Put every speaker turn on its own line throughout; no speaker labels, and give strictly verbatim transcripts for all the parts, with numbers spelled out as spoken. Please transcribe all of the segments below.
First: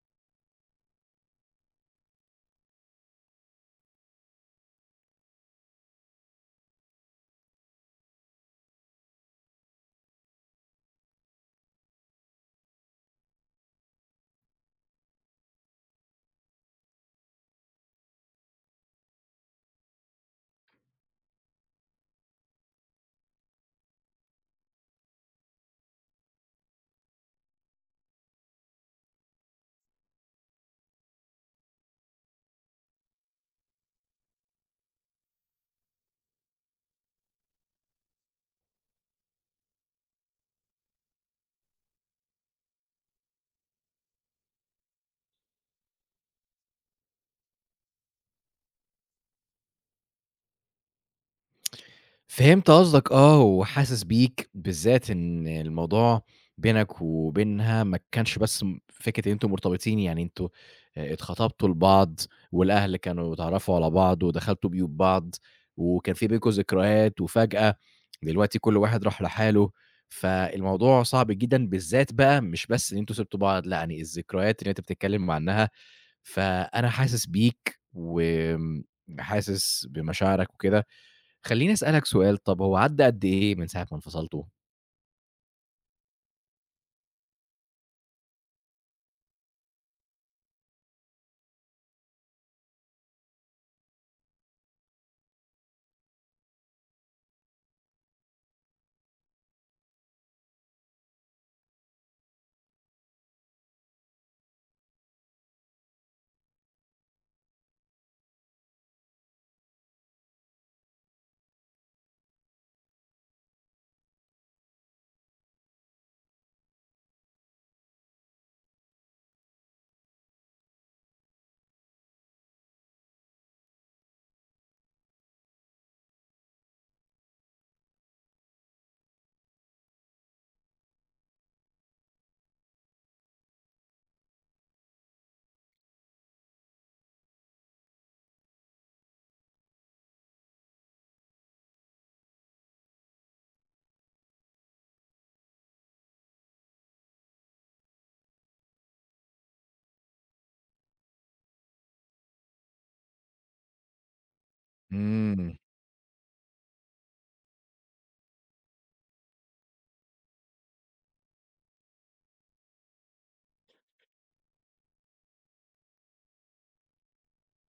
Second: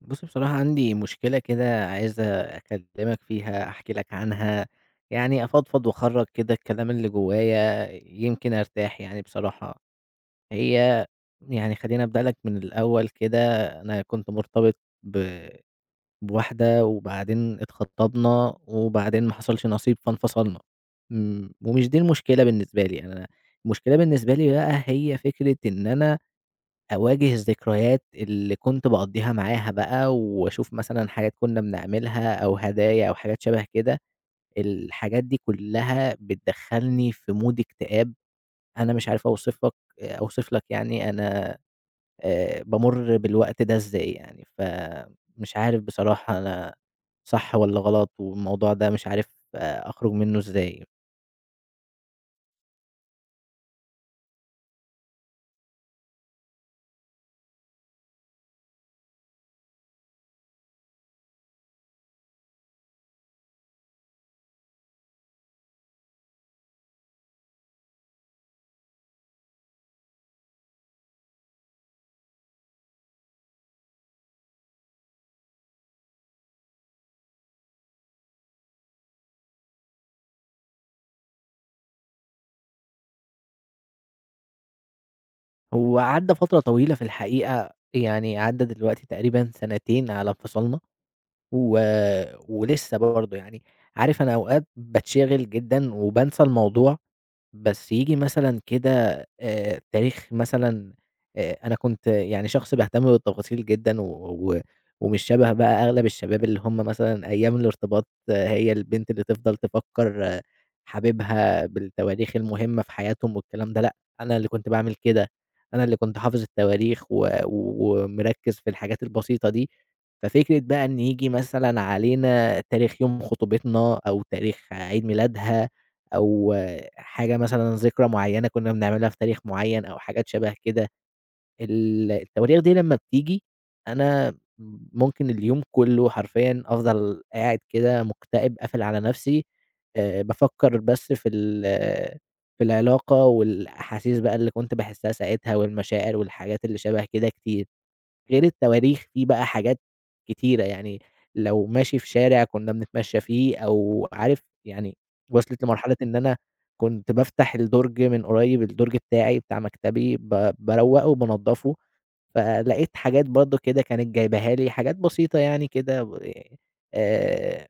بُصّي، بصراحة عندي مشكلة كده عايز أكلّمك فيها، أحكي لك عنها، يعني أفضفض وأخرّج كده الكلام اللي جوايا يمكن أرتاح يعني بصراحة. هي يعني خلّيني أبدأ لك من الأول كده. أنا كنت مرتبط ب بواحدة وبعدين اتخطبنا وبعدين ما حصلش نصيب فانفصلنا. امم، ومش دي المشكلة بالنسبة لي. أنا المشكلة بالنسبة لي بقى هي فكرة إن أنا أواجه الذكريات اللي كنت باقضّيها معاها بقى، وأشوف مثلًا حاجات كنا بنعملها أو هدايا أو حاجات شبه كده، الحاجات دي كلّها بتدخّلني في mood اكتئاب. أنا مش عارف أوصفك أوصف لك يعني أنا آآ بامُر بالوقت ده إزاي يعني، فمش عارف بصراحة أنا صح والّا غلط، والموضوع ده مش عارف آه، أخرج منّه إزاي.
فهمت قصدك آه، وحاسس بيك، بالذات إن الموضوع بينك وبينها ما كانش بس م فكرة إن أنتم مرتبطين، يعني أنتم آآ اتخطبتوا لبعض والأهل كانوا اتعرّفوا على بعض ودخلتوا بيوت بعض، وكان في بينكم ذكريات وفجأة دلوقتي كل واحد راح لحاله، فالموضوع صعب جدًا بالذات بقى مش بس إن أنتم سِبتوا بعض، لأ يعني الذكريات اللي أنت بتتكلّم عنّها، فأنا حاسس بيك وآمم حاسس بمشاعرك وكده. خلّيني أسألك سؤال، طَب هو عدّى قد إيه من ساعة ما انفصلتوا؟
هو عدّى فترة طويلة في الحقيقة، يعني عدّى دلوقتي تقريبًا سنتين على انفصالنا. و ولسه برضه يعني، عارف أنا أوقات باتشغل جدًا وبانسى الموضوع بس ييجي مثلًا كده آآ تاريخ مثلًا، آآ أنا كنت يعني شخص باهتم بالتفاصيل جدًا و و ومش شبه بقى أغلب الشباب اللي هم مثلًا أيام الارتباط آه، هي البنت اللي تفضل تفكّر آه، حبيبها بالتواريخ المهمة في حياتهم والكلام ده. لأ، أنا اللي كنت باعمل كده، أنا اللي كنت حافظ التواريخ و و... ومركّز في الحاجات البسيطة دي. ففكرة بقى إن ييجي مثلًا علينا تاريخ يوم خطوبتنا أو تاريخ عيد ميلادها أو حاجة مثلًا ذكرى معيّنة كنّا بنعملها في تاريخ معيّن أو حاجات شَبه كده، ال التواريخ دي لمّا بتيجي أنا ممكن اليوم كلّه حرفيًا أفضل قاعد كده مُكتئب قافل على نَفْسي، آآ بافكّر بس في ال في العلاقة والأحاسيس بقى اللي كنت باحسّها ساعتها والمشاعر والحاجات اللي شَبه كده كتير. غير التواريخ في بقى حاجات كتيرة، يعني لو ماشي في شارع كنا بنتمشى فيه أو عارف يعني
إمم،
وصلت لمرحلة إن أنا كنت بافتح الدرج من قريب، الدرج بتاعي بتاع مكتبي ب باروّقه وبانضّفه، فلقيت حاجات برضه كده كانت جايباها لي، حاجات بسيطة يعني كده و آآ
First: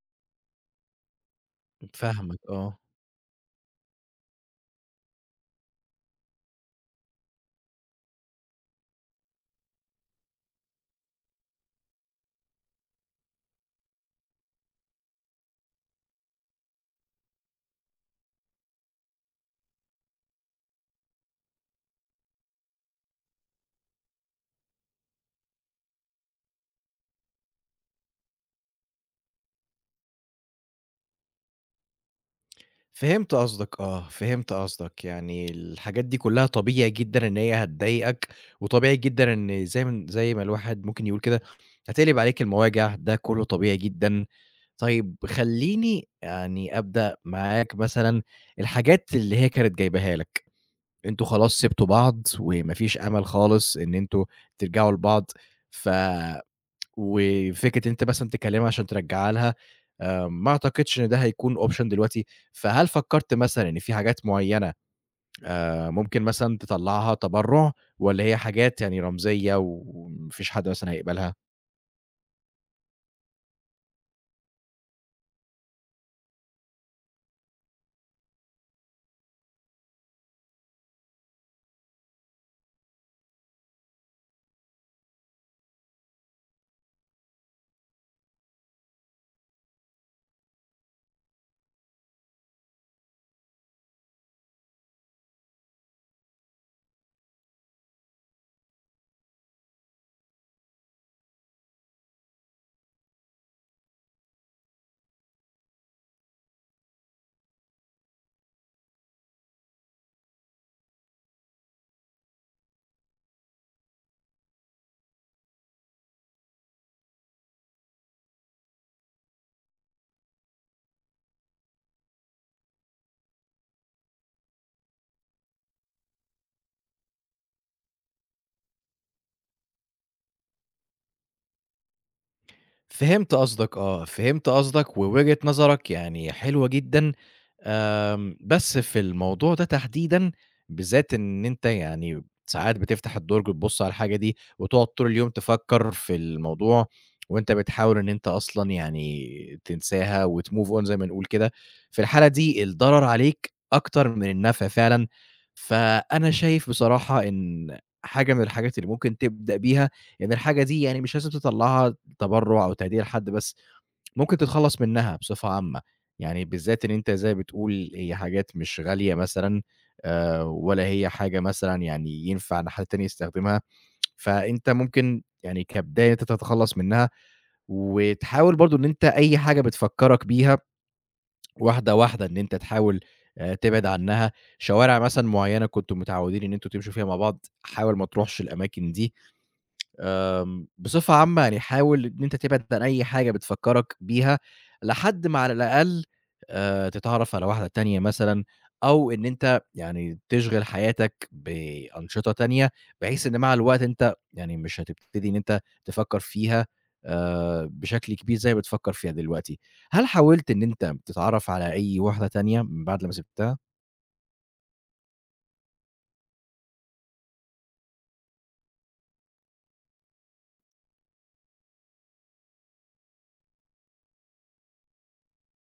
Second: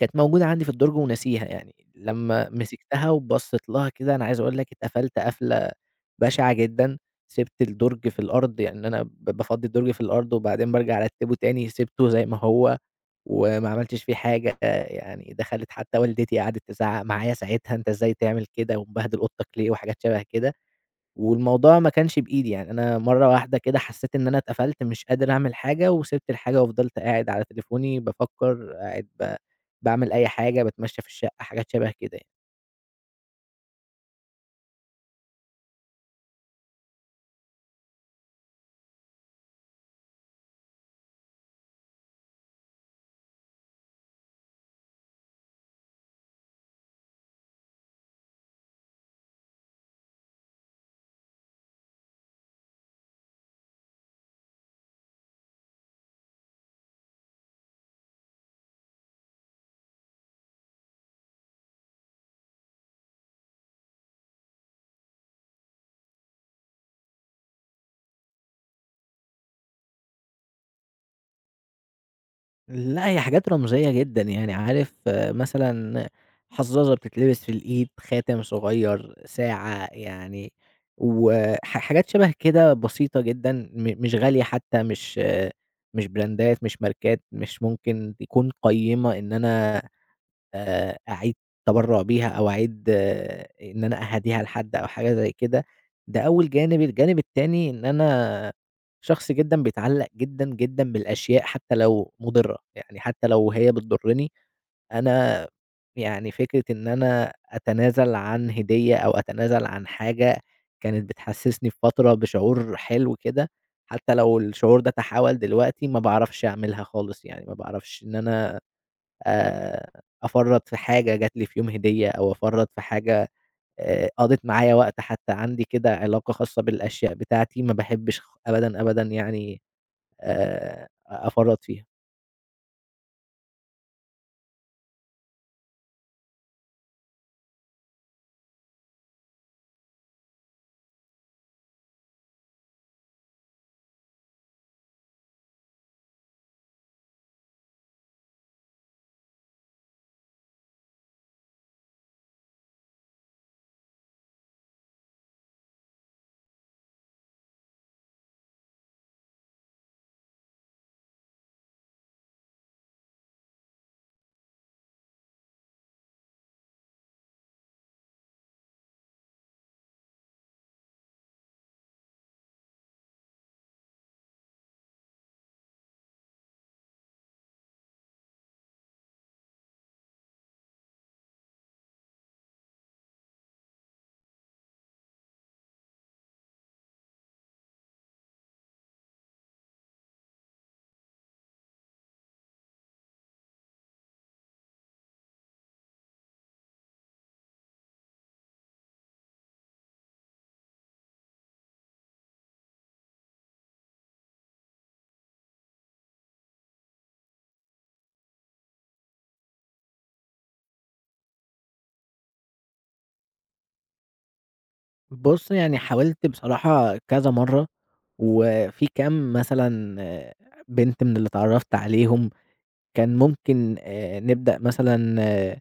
كانت موجودة عندي في الدرج وناسيها يعني،
فاهمك
لمّا
آه،
مسكتها وبصّيت لها كده أنا عايز أقول لك اتقفلت قفلة بشعة جدًا، سِبت الدرج في الأرض، يعني أنا ب بافضّي الدرج في الأرض وبعدين بارجع أرتّبه تاني، سِبته زي ما هو وما عملتش فيه حاجة. يعني دخلت حتى والدتي قعدت تزعّق معايا ساعتها، أنت إزاي تعمل كده ومبهدل أوضتك ليه وحاجات شبه كده. والموضوع ما كانش بإيدي، يعني أنا مرّة واحدة كده حسّيت إن أنا اتقفلت مش قادر أعمل حاجة وسِبت الحاجة وفضلت قاعد على تليفوني بافكّر، قاعد ب باعمل أي حاجة، باتمشّى في الشقة، حاجات شَبه كده يعني.
فهمت قصدك آه، فهمت قصدك، يعني الحاجات دي كلّها طبيعي جدًا إن هي هتضايقك، وطبيعي جدًا إن زي ما زي ما الواحد ممكن يقول كده هتقلب عليك المواجع، ده كلّه طبيعي جدًا. طيب خلّيني يعني أبدأ معاك مثلًا الحاجات اللي هي كانت جايباها لك، أنتم خلاص سِبتوا بعض وما فيش أمل خالص إن أنتم ترجعوا لبعض ف وفكرة إن أنت مثلًا تكلمها عشان ترجّعها لها، آآ ما أعتقدش إن ده هيكون option دلوقتي، فهل فكّرت مثلًا إن في حاجات معيّنة آآ ممكن مثلًا تطلّعها تبرُّع والّا هي حاجات يعني رمزية وما فيش حد مثلًا هيقبلها؟
لأ، هي حاجات رمزية جدًا يعني عارف آه، مثلًا حظّاظة بتتلبس في الإيد، خاتم صغيّر، ساعة يعني وح حاجات شَبه كده بسيطة جدًا م مش غالية حتّى، مش آه، مش براندات، مش ماركات، مش ممكن تكون قيّمة إن أنا آآ أعيد تبرُّع بيها أو أعيد آه، إن أنا أهاديها لحد أو حاجة زي كده. ده أول جانب، الجانب التاني إن أنا شخص جدًا بيتعلّق جدًا، جدًا بالأشياء حتى لو مُضرّة، يعني حتى لو هي بتضُرّني أنا يعني فكرة إن أنا أتنازل عن هدية أو أتنازل عن حاجة كانت بتحسّسني في فترة بشعور حلو كده، حتى لو الشعور ده تحاول دلوقتي ما باعرفش أعملها خالص يعني، ما باعرفش إن أنا آآ أفرّط في حاجة جات لي في يوم هدية، أو أفرّط في حاجة آآ قضِت معايا وقت حتى، عندي كده علاقة خاصة بالأشياء بتاعتي ما باحبّش خ أبدًا، أبدًا يعني آآ أفرّط فيها.
فهمت قصدك آه، فهمت قصدك ووجهة نظرك يعني حلوة جدًا، آمم، بس في الموضوع ده تحديدًا بالذات إن أنت يعني ساعات بتفتح الدرج وتبُص على الحاجة دي وتقعد طول اليوم تفكّر في الموضوع وأنت بتحاول إن أنت أصلًا يعني تنساها وtmove on زي ما نقول كده، في الحالة دي الضرر عليك أكتر من النفع فعلًا، فأنا شايف بصراحة إن حاجة من الحاجات اللي ممكن تبدأ بيها يعني الحاجة دي يعني مش لازم تطلّعها تبرُّع أو تهدية لحد، بس ممكن تتخلّص منها بصفة عامة، يعني بالذات إن أنت زي ما بتقول هي حاجات مش غالية مثلًا آآ ولا هي حاجة مثلًا يعني ينفع إن حد تاني يستخدمها، فأنت ممكن يعني كبداية إن أنت تتخلّص منها، وتحاول برضه إن أنت أي حاجة بتفكّرك بيها واحدة، واحدة إن أنت تحاول آآ تبعد عنّها، شوارع مثلًا معيّنة كنتم متعوّدين إن أنتم تمشوا فيها مع بعض، حاول ما تروحش الأماكن دي. آمم، بصفة عامة يعني حاول إن أنت تبعد عن أي حاجة بتفكّرك بيها، لحد ما على الأقل، آآ، تتعرّف على واحدة تانية مثلًا، أو إن أنت يعني تشغِل حياتك بأنشطة تانية، بحيث إن مع الوقت أنت يعني مش هتبتدي إن أنت تفكّر فيها آآ، بشكل كبير زي ما بتفكّر فيها دلوقتي. هل حاولت إن أنت تتعرّف على أي واحدة تانية من بعد لمّا سِبتها؟
بُص، يعني حاولت بصراحة كذا مرّة، وفي كام مثلًا آه، بنت من اللي اتعرّفت عليهم كان ممكن آآ نبدأ مثلًا آه،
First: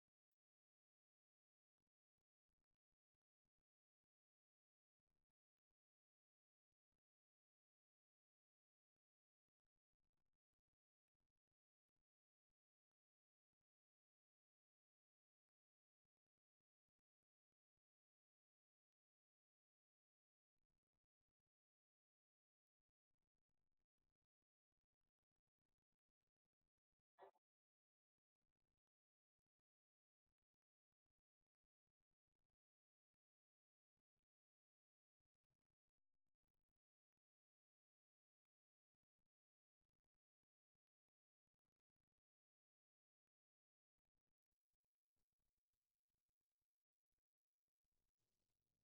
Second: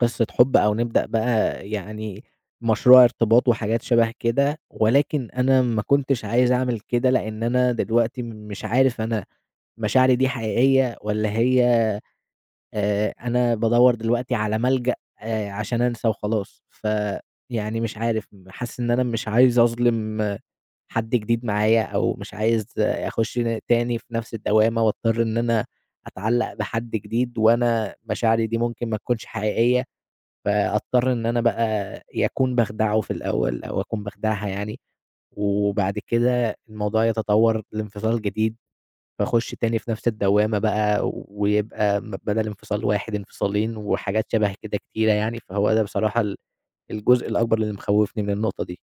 قصة حُب أو نبدأ بقى يعني مشروع ارتباط وحاجات شَبه كده. ولكن أنا ما كنتش عايز أعمل كده، لإن أنا دلوقتي م- مش عارف أنا مشاعري دي حقيقية والّا هي، آآ أنا بادوّر دلوقتي على ملجأ آآ عشان أنسى وخلاص، فيعني مش عارف، م حاسس إن أنا مش عايز أظلم حد جديد معايا أو مش عايز أخش ن تاني في نفس الدوامة وأضطر إن أنا أتعلّق بحد جديد وأنا مشاعري دي ممكن ما تكونش حقيقية، فأضطر إن أنا بقى يا أكون باخدعه في الأول أو أكون باخدعها يعني، وبعد كده الموضوع يتطور لانفصال جديد، فأخش تاني في نفس الدوامة بقى ويبقى م بدل انفصال واحد انفصالين وحاجات شبه كده كتيرة يعني، فهو ده بصراحة ال الجزء الأكبر اللي مخوّفني من النقطة دي.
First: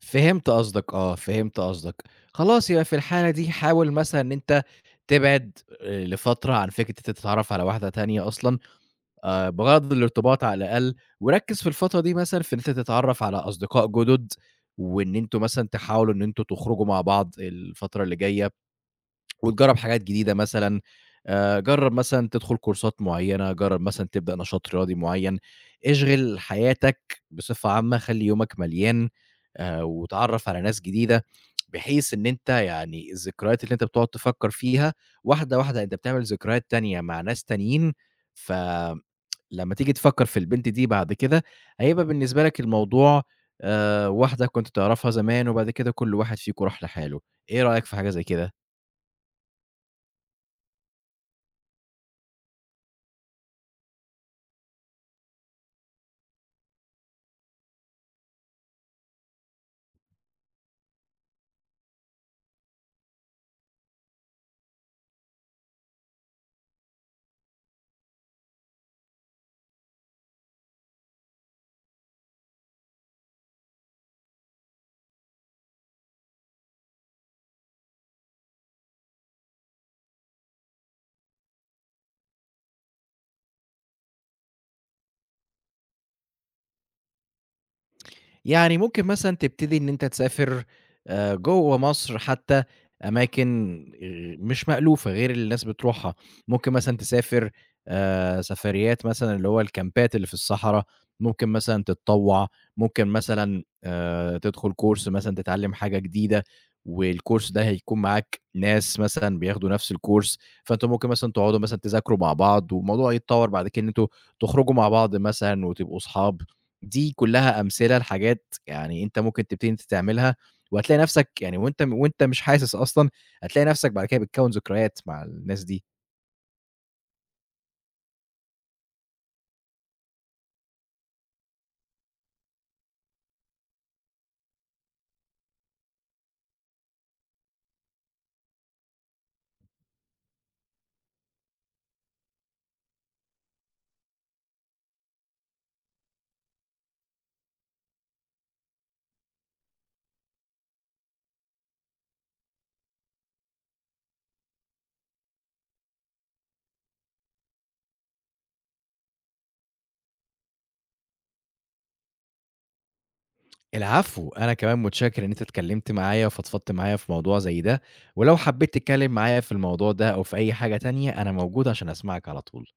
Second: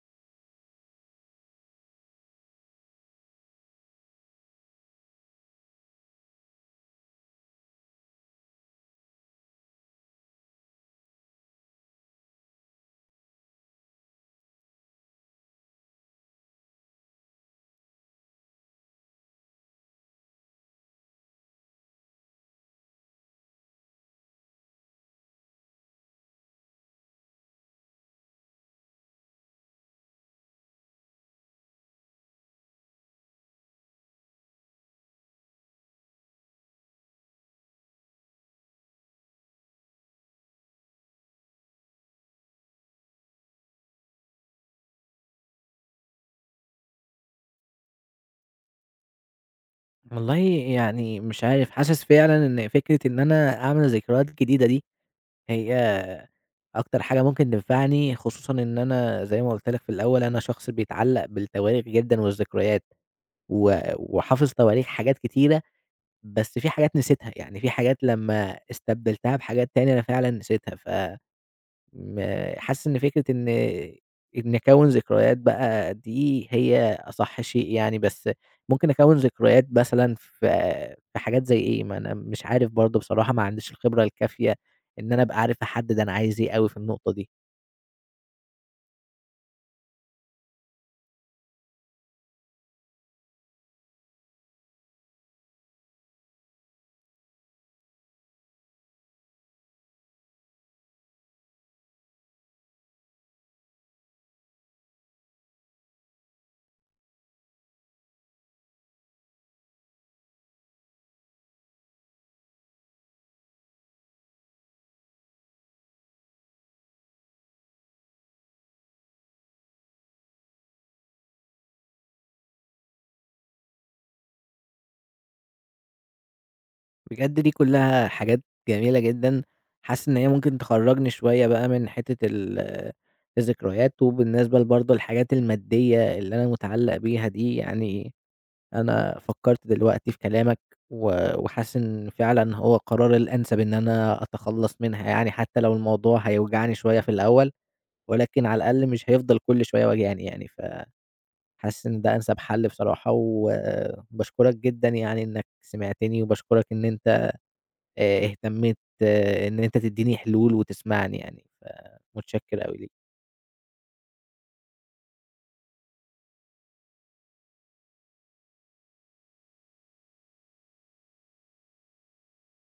فهمت قصدك آه، فهمت قصدك. خلاص يبقى في الحالة دي حاول مثلًا إن أنت تبعد آآ لفترة عن فكرة أنت تتعرّف على واحدة تانية أصلًا آآ بغرض الارتباط على الأقل، وركّز في الفترة دي مثلًا في إن أنت تتعرّف على أصدقاء جُدد، وإن أنتم مثلًا تحاولوا إن أنتم تخرجوا مع بعض الفترة اللي جاية، وتجرّب حاجات جديدة مثلًا، آآ جرّب مثلًا تدخل كورسات معيّنة، جرّب مثلًا تبدأ نشاط رياضي معيّن، اشغل حياتك بصفة عامة، خلّي يومك مليان، آآ واتعرّف على ناس جديدة. بحيث إن أنت يعني الذكريات اللي أنت بتقعد تفكّر فيها واحدة، واحدة أنت بتعمل ذكريات تانية مع ناس تانيين، فلمّا تيجي تفكّر في البنت دي بعد كده، هيبقى بالنسبة لك الموضوع آآ واحدة كنت تعرفها زمان وبعد كده كل واحد فيكم راح لحاله، إيه رأيك في حاجة زي كده؟
والله يعني مش عارف، حاسس فعلًا إن فكرة إن أنا أعمل ذكريات جديدة دي هي أكتر حاجة ممكن تنفعني، خصوصًا إن أنا زي ما قُلت لك في الأول أنا شخص بيتعلق بالتواريخ جدًا والذكريات، و وحافظ تواريخ حاجات كتيرة، بس في حاجات نسيتها، يعني في حاجات لمّا استبدلتها بحاجات تانية أنا فعلًا نسيتها ف ما حاسس إن فكرة إن إني أكوّن ذكريات بقى دي هي أصح شيء يعني، بس ممكن أكوّن ذكريات مثلًا في في حاجات زي إيه؟ ما أنا مش عارف برضه بصراحة، ما عنديش الخبرة الكافية إن أنا أبقى عارف أحدّد أنا عايز إيه أوي في النقطة دي.
يعني ممكن مثلًا تبتدي إن أنت تسافر آآ جوّه مصر حتى أماكن آآ مش مألوفة غير اللي الناس بتروحها، ممكن مثلًا تسافر آآ سفريات مثلًا اللي هو الكامبات اللي في الصحرا، ممكن مثلًا تتطوّع، ممكن مثلًا آآ تدخل course مثلًا تتعلّم حاجة جديدة، والcourse ده هيكون معاك ناس مثلًا بياخدوا نفس الcourse، فأنتم ممكن مثلًا تقعدوا مثلًا تذاكروا مع بعض والموضوع يتطوّر بعد كده إن أنتم تخرجوا مع بعض مثلًا وتبقوا صحاب. دي كلّها أمثلة لحاجات يعني أنت ممكن تبتدي أنت تعملها، وهتلاقي نفْسك يعني وأنت وأنت مش حاسس أصلًا، هتلاقي نفْسك بعد كده بتكوّن ذكريات مع الناس دي.
بجد دي كلّها حاجات جميلة جدًا، حاسس إن هي ممكن تخرّجني شوية بقى من حتّة ال الذكريات، وبالنسبة ل برضه الحاجات المادية اللي أنا متعلّق بيها دي يعني أنا فكّرت دلوقتي في كلامك و وحاسس إن فعلًا هو القرار الأنسب إن أنا أتخلّص منها يعني، حتى لو الموضوع هيوجعني شوية في الأول، ولكن على الأقل مش هيفضل كل شوية واجعني يعني، فحاسس إن ده أنسب حل بصراحة، وباشكرك جدًا يعني إنك سمعتني، وباشكرك إن أنت آآ اهتميت آه، إن أنت تدّيني حلول وتسمعني يعني، فمتشكر أوي ليك.
العفو، أنا كمان متشكر إن أنت اتكلّمت معايا وفضفضت معايا في موضوع زي ده، ولو حبّيت تتكلّم معايا في الموضوع ده أو في أي حاجة تانية، أنا موجود عشان أسمعك على طول.